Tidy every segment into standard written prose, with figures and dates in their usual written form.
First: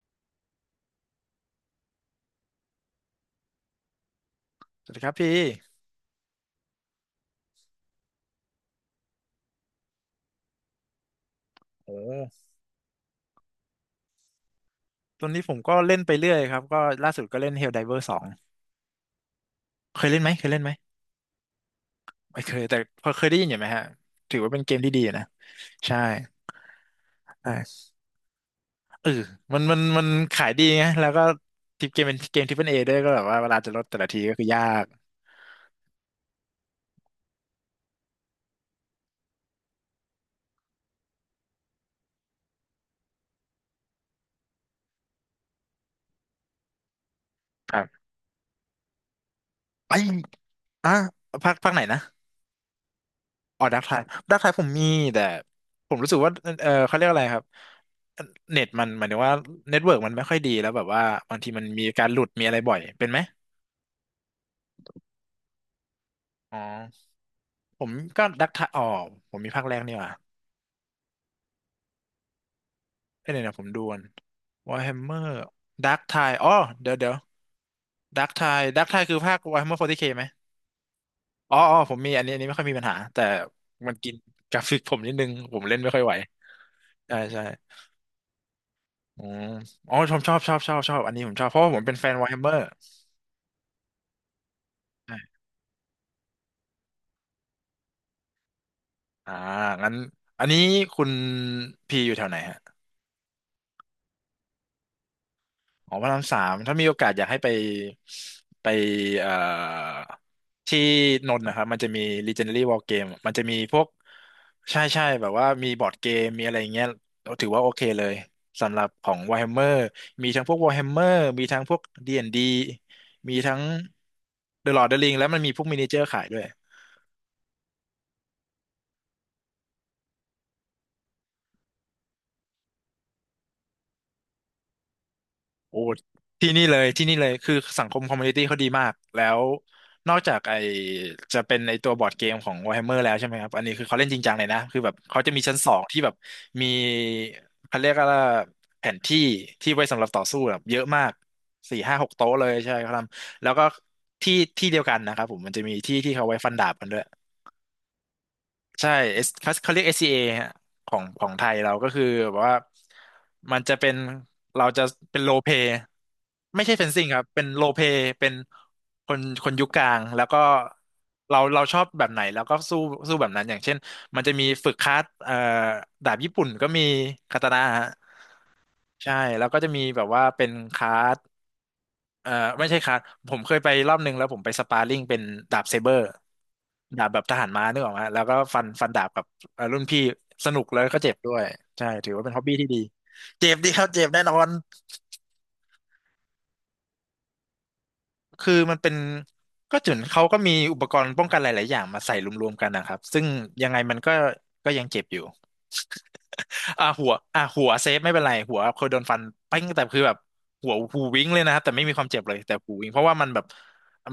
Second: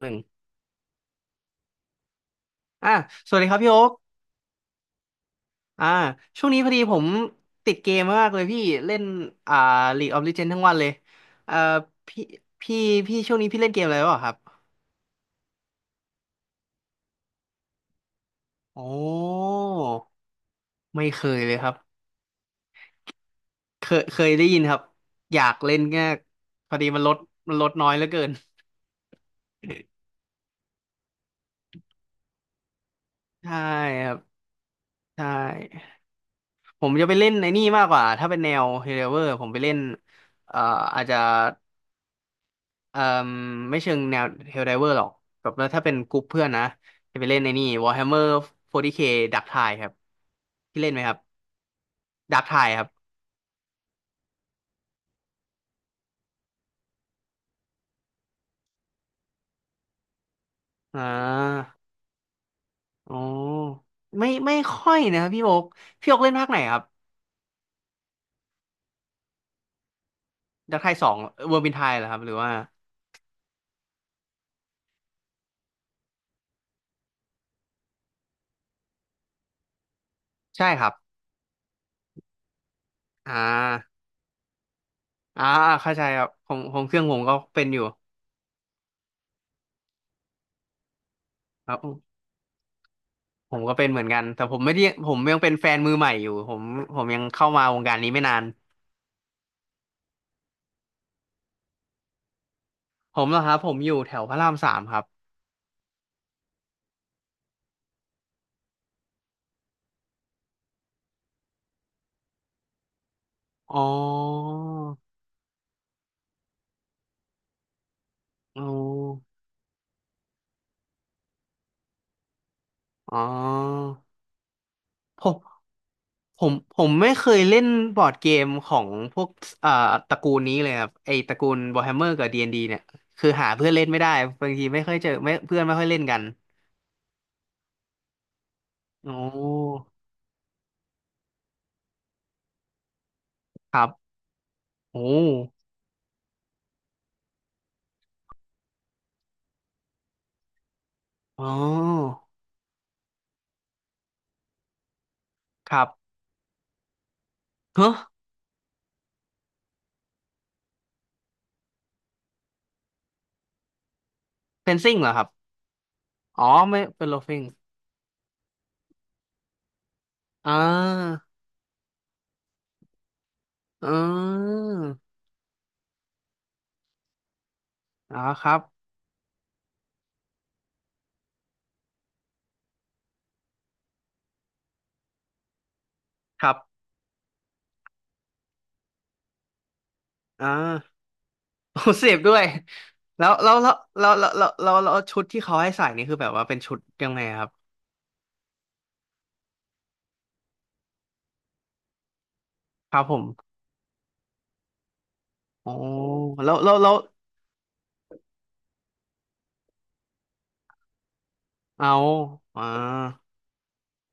หนึ่งอ่ะสวัสดีครับพี่โอ๊คสวัสดีครับพี่อ่าช่วงนี้พอดีผมติดเกมมากเลยพี่เล่นอ่า League of Legends ทั้งวันเลยเอ่อโอ้พี่พี่พี่ช่วงนี้พี่เล่นเกมอะไรบ้างครับตอนนี้ผมก็เล่นไปเรื่อยครับ ก็ล่าสุดก็เล่น Helldiver สองโอ้เคยเล่นไหมเคยเล่นไหมไม่เคยเลยครับไม่เคย แต่พอเคยได้ยินอยู่ไหมฮะเคยถือได้ว่ายิเป็นนเกครัมบที่ดีอยู่นะ อยากเล่นใช่แง่พอดีมันลดใช่น้อยเหลือเกินเออมันขายดีไงแล้วก็ทิปเกมเป็นเกมทิปเปิลเอด้วยก็แบบว่าเวใช่ลาจะลดแต่คละรับทีก็คือยากใช่ผมจะไปเล่นในนี่มากกว่าถ้าเป็นแนว h e r o เวอร์ผมไปเล่นเอ่ออาจจะ เอ่มไม่เชิงแนวเฮลไดเวอร์หรอกแบบว่าถ้าเป็นกลุ่มเพื่อนนะจะไปเล่นในนี่ ครับ Warhammer 40K Dark Tide ครับไอ้ที่เล่อ่ะนไหมครับ ภาคไหนนะ Dark Tide ครับอ๋อดักไทายดักไทายผมมีแต่ผมรู้สึกว่าเออเขาเรียกอะไรครับเน็ตมันหมายถึงว่าเน็ตเวิร์กมันไม่ค่อยดีแล้วแบบอ่ว่าบางทีมันามีการหลุดมีอะไรบ่อยเป็นอ๋อไหมไม่ค่อยนะครับพี่โอ๊กพี่โอ๊กเล่นภาคไหนอ๋ครับ อ ผมก็ดักทายอ๋อผมมีภาคแรกนี่หว่ะ Dark Tide สองเวอร์บินไทยเหรอครับหรือว่าเอ้ยเนี่ยวนะผมดูก่อนวอ r แฮมเมอร์ดักทายอ๋อเดี๋ยวเดี๋ยวดักทายดักทายคือภาควอ r แฮมเมอร์4เคไหมใช่ครับอ๋ออ๋อผมมีอันนี้อันนี้ไม่ค่อยมีปัญหาแต่อ่มันากินกราฟิกผมนิดนึงอ่าผมเล่นไม่เข้าค่อใจยไหวครับผมเครื่องผใช่มก็ใช่เป็นอยู่อืมอ๋อผมบชอบอันนี้ผมชอบเพราะคว่ารัผมเป็นแฟนบวอ r แฮมเมอร์ผมก็เป็นเหมือนกันแต่ผมไม่ได้ผมยังเป็นแฟนมือใหม่อยู่ผมผมยังเข้ามาวงการนี้ไม่นานอ่างั้นอันนี้คุณพีอยู่แถวไหนฮะ ผมเหรอครับผมอยู่แถวพระรามสามครับ อ๋อพระรามสามถ้ามีโอกาสอยากให้ไปไปเอ่อที่นนท์นะครับมันจะมี Legendary War Game มันจะมีพอ๋อวกใช่ใช่แบบว่ามีบอร์ดเกม มีอะไรอย่างเงี้ยเราถือว่าโอเคเลยอ๋อสำหรับของ Warhammer มีทั้งพวก Warhammer มีทั้งพวก D&D อ๋มีทั้ง อ The Lord of the Ring ผแล้วมันมีพวกมมินิเจอร์ขายด้วย ผมไม่เคยเล่นบอร์ดเกมของพวกอ่าตระกูลนี้เลยครับไอตระกูล Warhammer กับ D&D เนี่ยคือหาเพื่อนเล่นไม่ได้บางทีไม่ค่อยเจอไม่เพื่อนไม่โอ้ค่อยเล่นกันที่นี่เลยที่นี่เลยคือสังคมคอมมูนิตี้เขาดีมากอ๋อแล้วนอกจากไอจะเป็นในตัวบอร์ดเกมของ Warhammer แล้วใช่ไหมครับอันคนี้รัคือเขาเล่นจบริงจังเลยนะคือแบบโอ้เขาจะมีชั้นสองที่แบบมีเขาเรียกว่าแผนที่ที่ไว้สำหรับต่อสู้แบบเยอะมากอ๋อสี่ห้าหกโต๊ะเลยใช่เขาทำแล้วก็ที่ที่เดียวกันนะครับผมมันจะคมีรัที่ที่บเขาไว้ฟันดาบกันด้วย เฮ้อใช่ S เขาเขาเรียก SCA ฮะของของไทยเราก็คือแบบว่ามันจะเป็นเราเฟนจะซิ่งเหรอคเป็นรับโลเ a อ๋อไม่ใช่ไม่เฟนซิ่เป็งนโลครับฟิงเป็นโลเ a เป็นคนคนยุคกลางแล้วก็อ่าเราชอบแบบไหนแล้วก็สู้สู้แบบนั้นอย่างเช่นอ๋มันจะมีอฝึกคัดดาบญี่ปุ่นก็มีคาตานะฮะอ๋อครับใช่แล้วก็จะมีแบบว่าเป็นคัด เอ่อไม่ใช่คัดผมเคยไปรอบนึงแล้วผมไปสปาร์ริ่งเป็นดาบเซเบอร์ครับดาบแบบทหารม้านึกออกไหมแล้วก็ฟันดาบกับรุ่นพี่อ่สนุกแล้วา ก็เจ็บด้วยโอ้ใช่เสถือพว่าด้เป็นวฮอยบบี้ที่ดีแล้วเจ็แล้บวแล้ดีวครับเจ็แล้บวแน่แล้วนอแล้นวแล้วแล้วชุดที่เขาให้ใส่นี่คือแบบว่าเป็นชุดยังไงครับคือมันเป็นก็จุนเขาก็มีอุปกรณ์ป้องกันหลายๆอย่างมาใส่รวมๆกันนะคครับรับผซึ่งมยังไงมันก็ยังเจ็บอยู่ โอ้แล้วแล้วอ่าแล้วหัวอ่าหัวเซฟไม่เป็นไรหัวเคยโดนฟันปิ้งแต่คือแบบหัวหูวิ้งเลยนะครับแต่ไม่เอามีความเจ็บเลยแต่อ่าหูวิ้งเพราะว่ามันแบบ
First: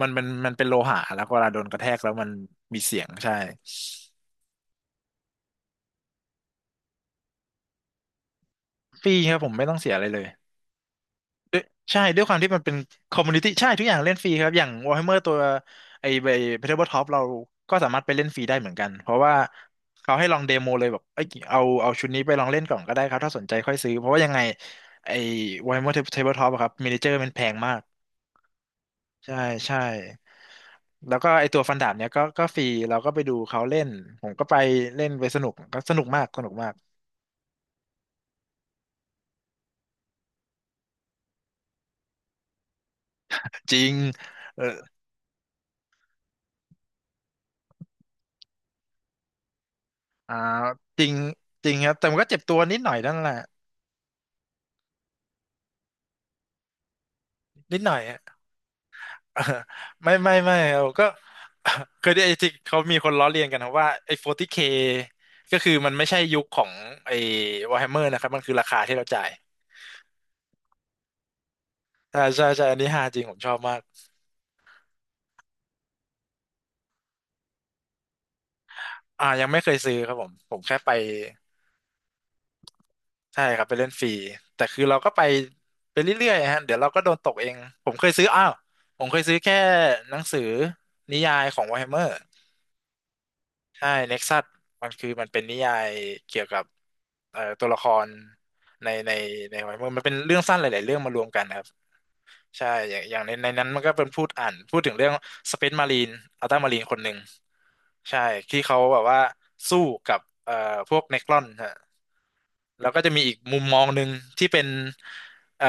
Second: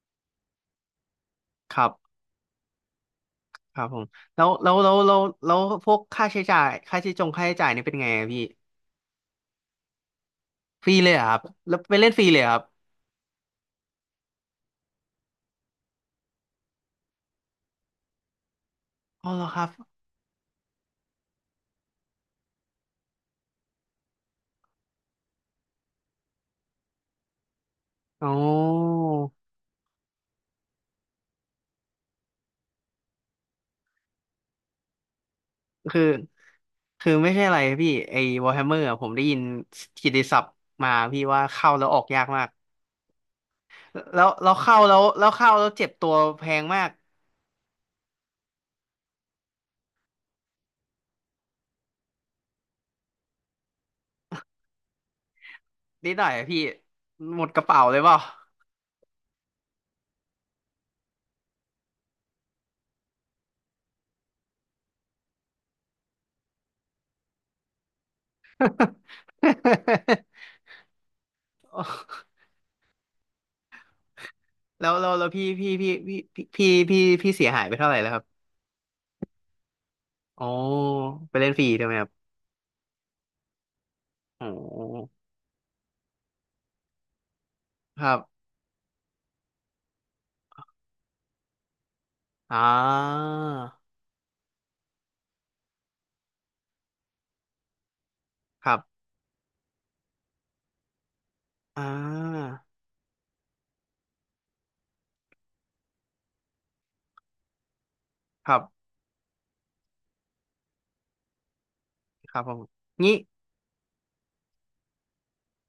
มันเป็นโลหะแล้วเวลาโดนกคระรัแทบกแล้วมันมีเสียงใช่ครับผมแล้วพวกค่าใช้จ่ายค่าใช้จงค่าใช้จ่ายนี่เป็นไงอะพี่ฟรีครับผมไม่ต้องเสียอะไรเลยฟรีเลยเหรอครับด้วยแล้วไปใช่เล่นฟด้วรียควาเลมยเหรที่อครัมับนเป็นคอมมูนิตี้ใช่ทุกอย่างเล่นฟรีครับอย่าง Warhammer ตัวไอ้ Tabletop เราก็สามารถไปเล่นฟรีได้เหมือนกันเพราะอ๋อว่าเหรอครับเขาให้ลองเดโมเลยแบบเอ้ยเอาชุดนี้ไปลองเล่นก่อนก็ได้ครับถ้าสนใจค่อยซื้อเพราะว่ายังไงไอ้ Warhammer Tabletop อะครับมินิเจอร์มันแพงมาก อ๋อใช่ใช่แล้วก็ไอตัวฟันดาบเนี้ยก็ฟรีเราก็ไปดูเขาเล่นผมก็ไปเล่นไปสนุกก็สคือ นุกมากสนุกมากคือไม่ใช่อะไรพี่ไอ้ Warhammer อะผมได้ยินกิตติศัพท์มาพี่ว่าเข้าแล้วออกยากมาก จริงแล้วเราเออเข้าแล้วเจ็บตัวแพงมากอ่าจริงจริงครับแต่มันก็เจ็บตัวนิดหน่อยนั่นแหละนิดหน่อยอะพี่หมดกระนิเป๋าดหน่เลอยยเปล่า อะ ไม่ไม่เราก็ เคยได้ไอ้ที่เขามีคนล้อเลียนกันนะว่าไอ้ 40K ก็คือมันไม่ใช่ยุคของไอ้ Warhammer นะครับมันคือราคาที่เราจ่ายใช่ ใช่ใช่อันนี้ฮาจริงผมชอบมากแล้วพี่เสียหายไปเท่าไหร่แล้วครับอ่ายังไม่เคยซื้อครับผมโอ้แค่ไป ไปเล่นฟรีใช่ไหมครับใช่ครับไปเล่นฟรีโอแต่คือเรา้ก็ไปไปเรื่อยๆฮะเดี๋ยวเราก็โดนตกเองผมคเคยรับซื้ออ้าวผมเคยซื้อแค่หนังสือนิยายของ Warhammer อ่าใช่ Nexus มันคือมันเป็นนิยายเกี่ยวกับตัวละครครับในในใน Warhammer มันเป็นเรื่องสั้นหลายๆเรื่องมารวมกันครับอ่าใช่อย่างอย่างในนั้นมันก็เป็นพูดอ่านพูดถึงเรื่อง Space Marine อัลต้ามารีนคนหนึ่งใช่ครัที่บเขาแบบว่าสู้กับพวกเนครอน ครับผมแล้วก็จะงี้มีอีกมุมมองหนึ่งที่เป็นเอ่อ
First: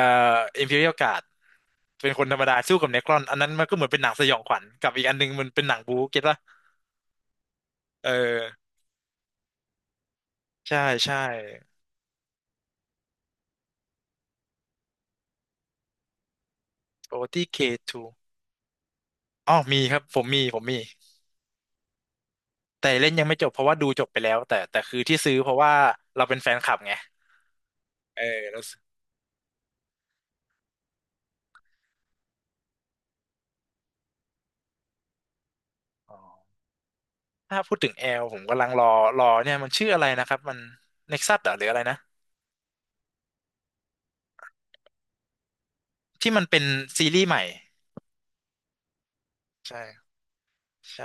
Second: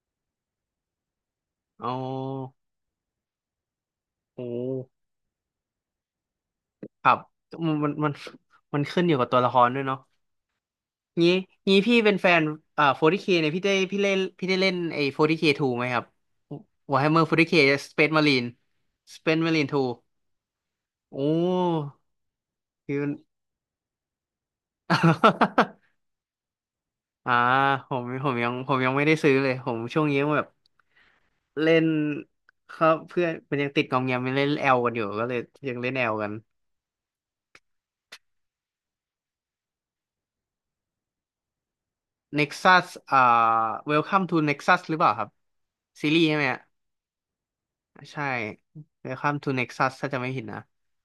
Imperial Guard อ๋อเป็นคนธรรมดาสู้กับเนครอนอันนั้นมันก็เหมือนเป็นหนังสยองโอ้ขวัญกับอีกอันหนึงมันเป็นหนังบู๊เก็ตป่ะครับมันมันเอมันอมันขึ้นอยู่กับตัวละครด้วยเนาะ ใช่ใช่งี้งี้พี่เป็นแฟน40K เคเนี่ยพี่ได้พี่เล่นพี่ได้เล่นไอ้ 40K 2ไหมครับ โอ Warhammer ที 40K เคทู Space Marine Space อ๋อ Marine 2มีครับผมมีผมมีโอ้แต่คือมัเล่น นยังไม่จบเพราะว่าดูจบไปแล้วแต่คือที่ซื้อเพราะว่า เราเป็นแฟนคลับไงอ่าผมเออผมยังแล้วผมซื้อยังไม่ได้ซื้อเลยผมช่วงนี้แบบเล่นครับเพื่อนมันยังติดกองแงมยั่เล่นแอลกันอยู่ก็เลยยังเล่นแอลอ๋อกัน ถ้าพูดถึงแอลผมกำลังรอรอเนี่ยมันชื่ออะไรนะครับมันเน็กซัสหรืออะไรนะ Nexus อ่า Welcome to Nexus หรือเปล่าครับซีรีส์ที่ใช่ไหมัมนเป็อะนซีรีส์ใหม่ใช่ Welcome to Nexus ใช่ถ้าจะไม่ผิดนะ ใช่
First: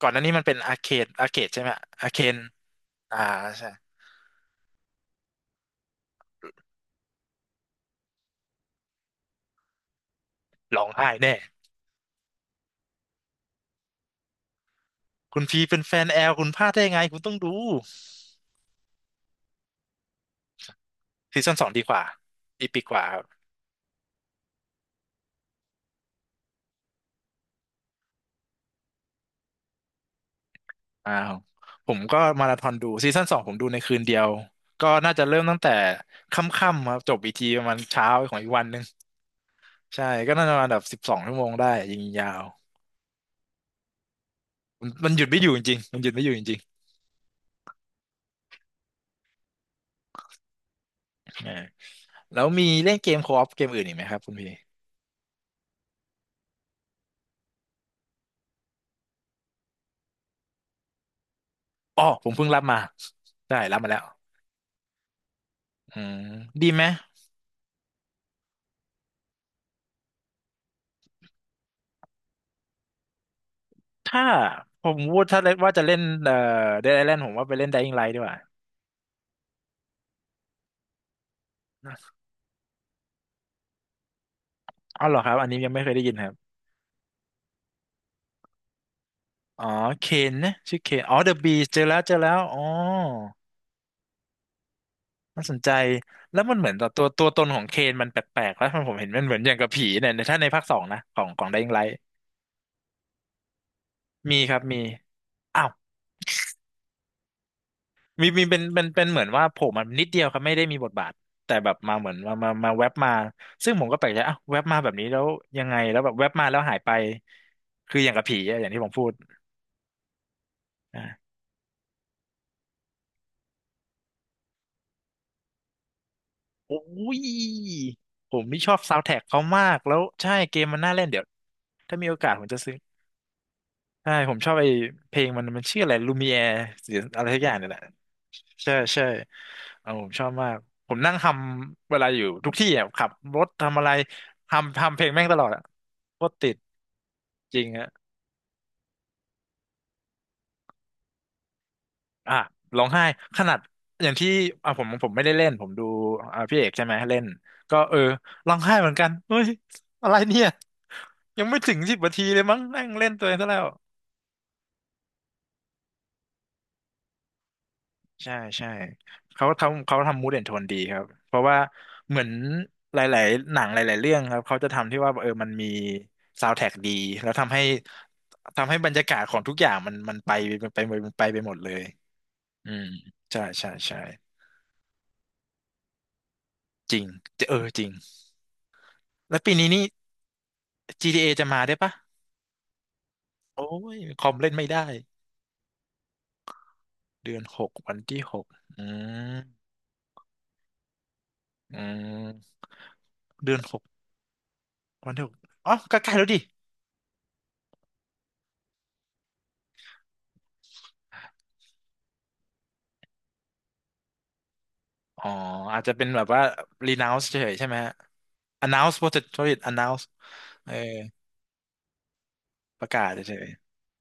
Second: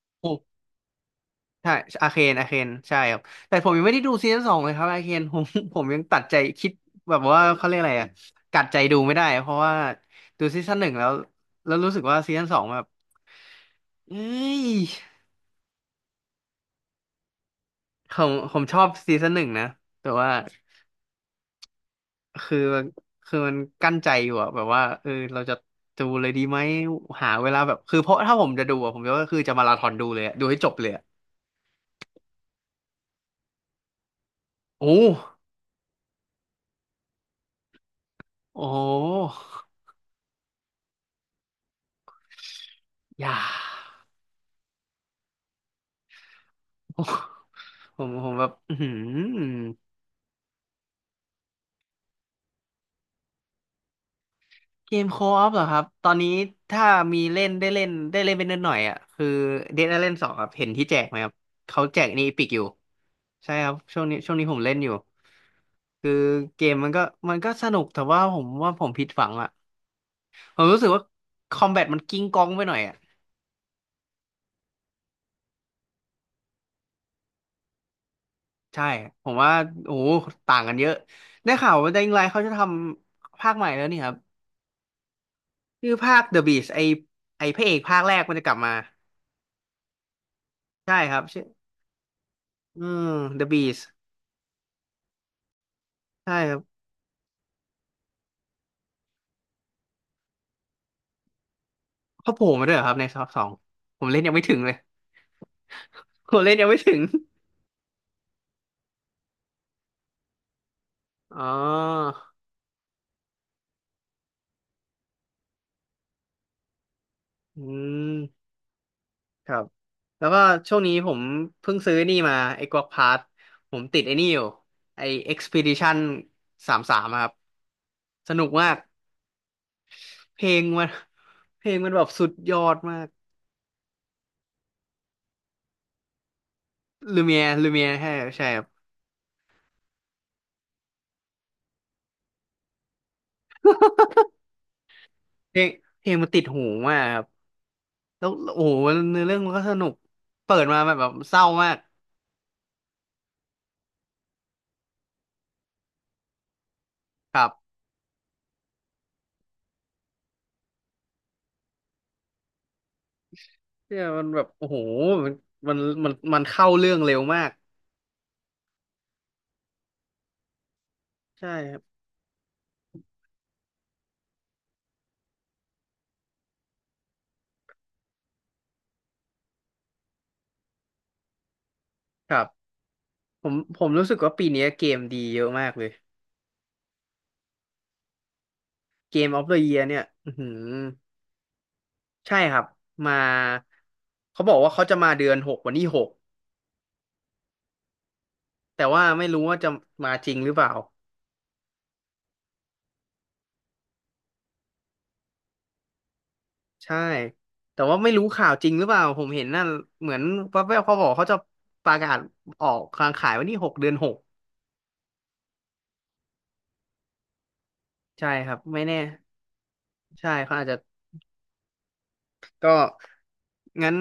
ก่อนหน้านี้มันเป็นอาร์เคดใช่ไหใช่มอาอาร์เคเคนนอาเคนใช่ครัอ่าบแต่ผใช่มยังไม่ได้ดูซีซั่นสองเลยครับอาเคนผม ผมยังตัดใจคิดแบบว่าเขาเรียกอะไรอะกัดใจดูไม่ได้เพราะว่าดูซีซั่นร้หอนึ่งงแล้ไห้วแน่แล้วรู้สึกว่าซีซั่นสองแบบเอ้ยคุณพีเป็นแฟนแอลคุณพลาดได้ยังไงคุณต้องดูผมชอบซีซั่นหนึ่งนะแต่ว่าซีซั่นสองดีกว่าคืออีปีกว่าครับคือมันกั้นใจอยู่อะแบบว่าเออเราจะดูเลยดีไหมหาเวลาแบบคือเพราะถ้าผมจะดูอะผมก็คือจะมาราธอนดูเลยอะดูให้จบเลยอะอ้าวผมก็มาราธอนดูซีซั่นสองผมดูในคืนเดียวโอ้ก็น่าจะเริ่มตั้งแต่ค่ำๆครับจบอีกทีประมาณเช้าของอีกวัโอ้นหโนึ่งหใช่ก็น่าจะประมาณแบบสิบสองชั่วโมงได้ยิงยาวอย่า มันหยุดไม่อยู่จริงๆมันหยุดไม่อยู่จริงผมแบบอือหือๆเออแล้วมีเล่นเกมโคออฟเกมอื่นอีกไหมครับคุณพี่เกมโคออฟเหรอครับตอนนี้ถ้ามีเล่นเป็นนิดหน่อยอ่ะคือเดดไอแลนด์สองครับเห็นที่แจกไหมครับเขาแจอ๋อกในผอีมพิเพิ่กงอรับยู่มาใช่ได้ครับรับมาแล้วช่วงนี้ผมเล่นอยู่อืคือมเกดีมไหม มันมันก็สนุกแต่ว่าผมผิดหวังอ่ะผมรู้สึกว่าคอมแบทมันกิ้งก้องไปหน่อยอ่ะถ้าผมพูดถ้าเล่นว่าจะเล่นเดดไอแลนด์ผมว่าไปเล่น Dying Light ดีกว่าใช่ผมว่าโอ้โหต่างกันเยอะได้ข่าวว่า Dying Light เขาจะทำภาคใหม่แล้วนี่ครับอ๋อเหรอครับอันนี้ยังไม่คืเคอยได้ยินภาค ครับ The Beast ไอพระเอกภาคแรกมันจะกลับมาอ๋อเคนนะชื่อเคใช่นคอ๋อรับ เดอะบีเจอแล้วเจอแล้วอ๋อเอื The Beast น่าสนใจใช่แล้วคมัรันบเหมือนตัวตนของเคนมันแปลกๆแล้วผมเห็นมันเหมือนอย่างกับผีเนี่ยในถ้าในภาคสองนะของ Dying Light เขาโผล่มาด้วยเหรอครับในซอสองผมเล่นยังมีไม่คถึงรับเลย มี ผมเล่นยังไม่ถึงมีมีเป็นเหมือนว่าโผล่มานิดเดียวครับไม่ได้มีบทบาทอ๋อแต่แบบมาเหมือนมาแว็บมาซึ่งผมก็แปลกใจอ้าวแว็บมาแบบนี้แล้วยังไงแล้วแบบแว็บมาแล้วหายไปอืคืออย่างกับผีมอะอย่างที่ผมพูดครับแล้วก็ช่วงนี้ผมอ่ะเพิ่งซื้อนี่มาไอ้กวักพาร์ทผมติดไอ้นี่อยู่ไอ้ Expedition โอ้สามยครับสผนุมกนี่มาชอกบซาว n d แท a ็กเขามากแล้วใช่เพลเกงมมันมัน น่าเล่นเดี๋ยว เพลงมันถ้าแบมีบโอสุกาดสผมยจะอซื้อ ดมากใช่ผมชอบไอ้เพลงมันชื่ออะไรลูมิแอร์หรืออะไรสักอย่างเนี่ลูยแหละเมียใช่ใช่ครับใช่ใช่เออผมชอบมากผมนั่งทำเวลาอยู่ทุกที่อ่ะขับรถทำอะไรทำเพลงแม่งตลอดเพลอ่ะงเพลงโคมันตรติดติดหูมากครับจริงอ่ะแล้วโอ้โหเนื้อเรื่องมันก็สนุกเปิดมาแบบเศร้ามากอ่ะร้องไห้ขนาดอย่างที่อ่ะผมผมไม่ได้เล่นผมดูอ่ะพี่เอกใช่ไหมเล่นครับ ก็เออร้องไห้เหมือนกันเฮ้ยอะไรเนี่ยยังไม่ถึงสิบนาทีเลยมั้งนั่งเล่นตัวเองซะแล้ว เนี่ยมันแบบโอ้โหมันมันมันเข้าเรื่องเร็วมากใช่ใช่เขาทำมูดแอนโทนดีครับเพราะใช่ว่าครับเหมือนหลายๆหนังหลายๆเรื่องครับเขาจะทำที่ว่าเออมันมีซาว n d t ท a c k ดีแล้วทำให้บรรยากาศของทุกอย่างมันไปมันไปมันไปไปหมดเลยครับอืมใช่ผมใช่ผมใช่รู้สึกว่าปีนี้เกมดีเยอะมากเลยจริงเออจริงเกมอแล้วอฟเด ปี e นี้เยียนี่ เนี่ยอือหือ GTA จะมาได้ปะใช่ครับมาโอ้ยคอมเขาบเล่นอกไม่ว่าได้เขาจะมาเดือนหกวันที่หกเดือนหกวันที่หกแต่อืว่าไม่มรู้ว่าจะมาจริงหรือเปล่าอืมเดือนหกวันที่หกอ๋อก็ใกล้ๆแล้วดิ ใช่แต่ว่าไม่รู้ข่าวจริงหรือเปล่าผมเห็นนั่นเหมือนแว๊บๆเขาบอกเขาจะประกาศออกกางขายวันที่หกเดือนหกอ๋ออาจจะเป็นแบบว่า renounce เฉยๆใช่ไหมฮะ ใช่ครับไม่ announce แน่ภาษาอังกฤษ announce ใช่เขาอาจเออจะ ก็ประกาศเฉยงั้น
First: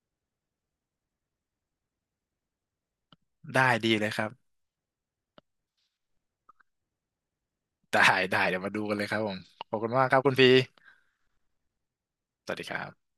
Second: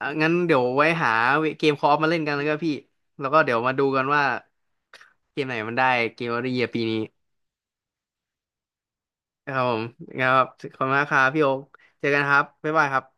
อ่ะงั้นเดี๋ยวไว้หาเกมคออฟมาเล่นกันแล้วก็พี่แล้วก็เดี๋ๆยวได้มาดูดีกันเลยคว่ารับเกมไหนมันได้เกมออฟเดอะเยียร์ปีนี้ได้ได้เดี๋ยวมาดูกันเลยครับผมครับผขอบมคุณมากครับงั้นคุณครับพีขอบคุณมากครับพี่โอ๊คเจอกันครับสวัสดีบ๊าคยรับายครับบ